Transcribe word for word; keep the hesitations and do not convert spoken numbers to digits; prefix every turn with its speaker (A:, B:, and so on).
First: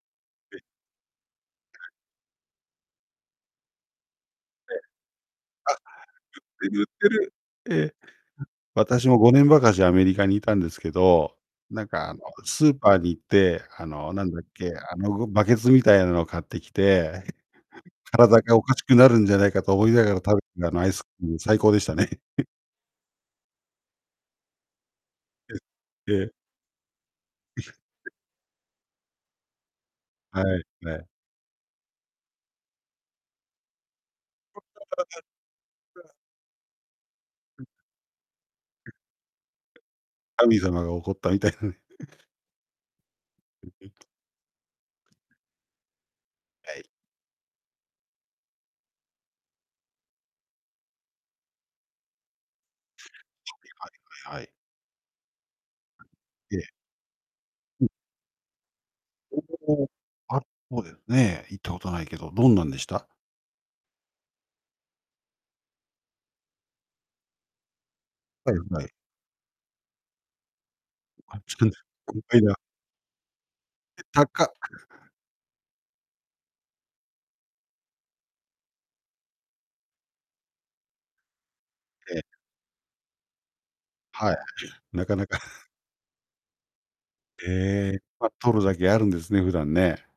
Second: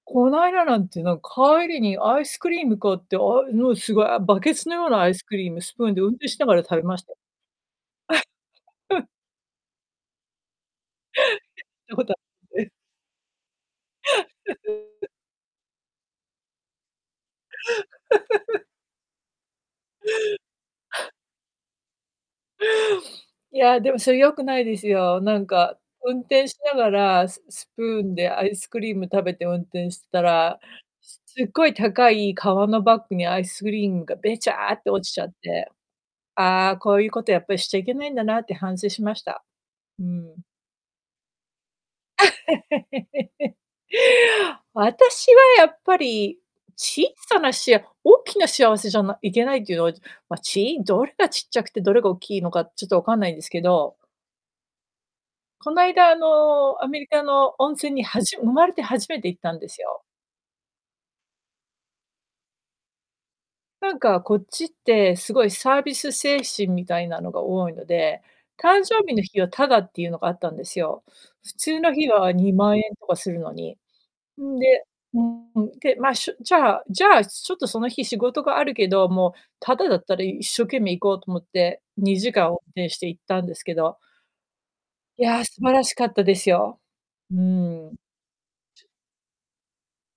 A: こない だなんて、なん、帰り にアイスクリーム買って、あ、うのすごい、あ、バケツの
B: ええ。
A: ようなアイスクリームスプーンで運転しながら食
B: あ、
A: べ
B: 売っ
A: まし
B: て
A: た。
B: る売ってる。ええ。ん、私 もごねんばかしアメリカにいたんですけど、
A: て、
B: なん
A: いうこ
B: か
A: と
B: あの、ス ーパーに行って、あの、なんだっけ、あ のごバケツみたいなのを買ってきて、体がお かしくなるんじゃないかと思いながら、食べたあのアイスクリーム最高でしたね。
A: いや、でもそれよくないですよ。なん
B: え、
A: か、
B: え
A: 運
B: え。
A: 転しながら、スス プーンでアイスクリーム食べて運転してた
B: は
A: ら、
B: いはい。
A: すすごい高い革のバッグにアイスクリームがべちゃって落ちちゃって、「ああ、こういうことやっぱり
B: うん。
A: しちゃいけないんだな」って反省 しました。うーん。
B: 神様が怒ったみたいなね。
A: 私はやっぱり
B: はい。
A: 小さなしあ大きな幸せじゃないけないっていうのは、じま、ちどれがちっちゃくて、どれがおっきいのか、ちょっとわかんないんですけど。
B: はい。
A: こないだあ
B: ええ。
A: の、アメリカの温
B: うん。
A: 泉にはじ生まれて初めて行っ
B: お
A: たんです
B: おお。
A: よ。
B: あるそうですね。行ったことないけど、どんなんでした？
A: なんかこっちってすごいサービス精神みたいなのが多いので、
B: はいは
A: 誕
B: い。
A: 生日の日はタダっていうのがあったんですよ。
B: あっ
A: 普
B: ちのね。
A: 通の日
B: コン
A: は
B: パイ
A: に
B: ラ。
A: まんえんとかするのに。
B: え、たっか。
A: んで、けまあ、しゅじゃあじゃあちょっとその日仕事があるけど、もうタダだったら一生懸命行こうと思って、に
B: ええ。
A: じかん運転して行ったんですけど
B: はい、中
A: い
B: 々。
A: や素 晴らしかったですよ。うー
B: へ
A: ん。
B: え、ま、取るだ
A: ち
B: けあるんですね、普段ね。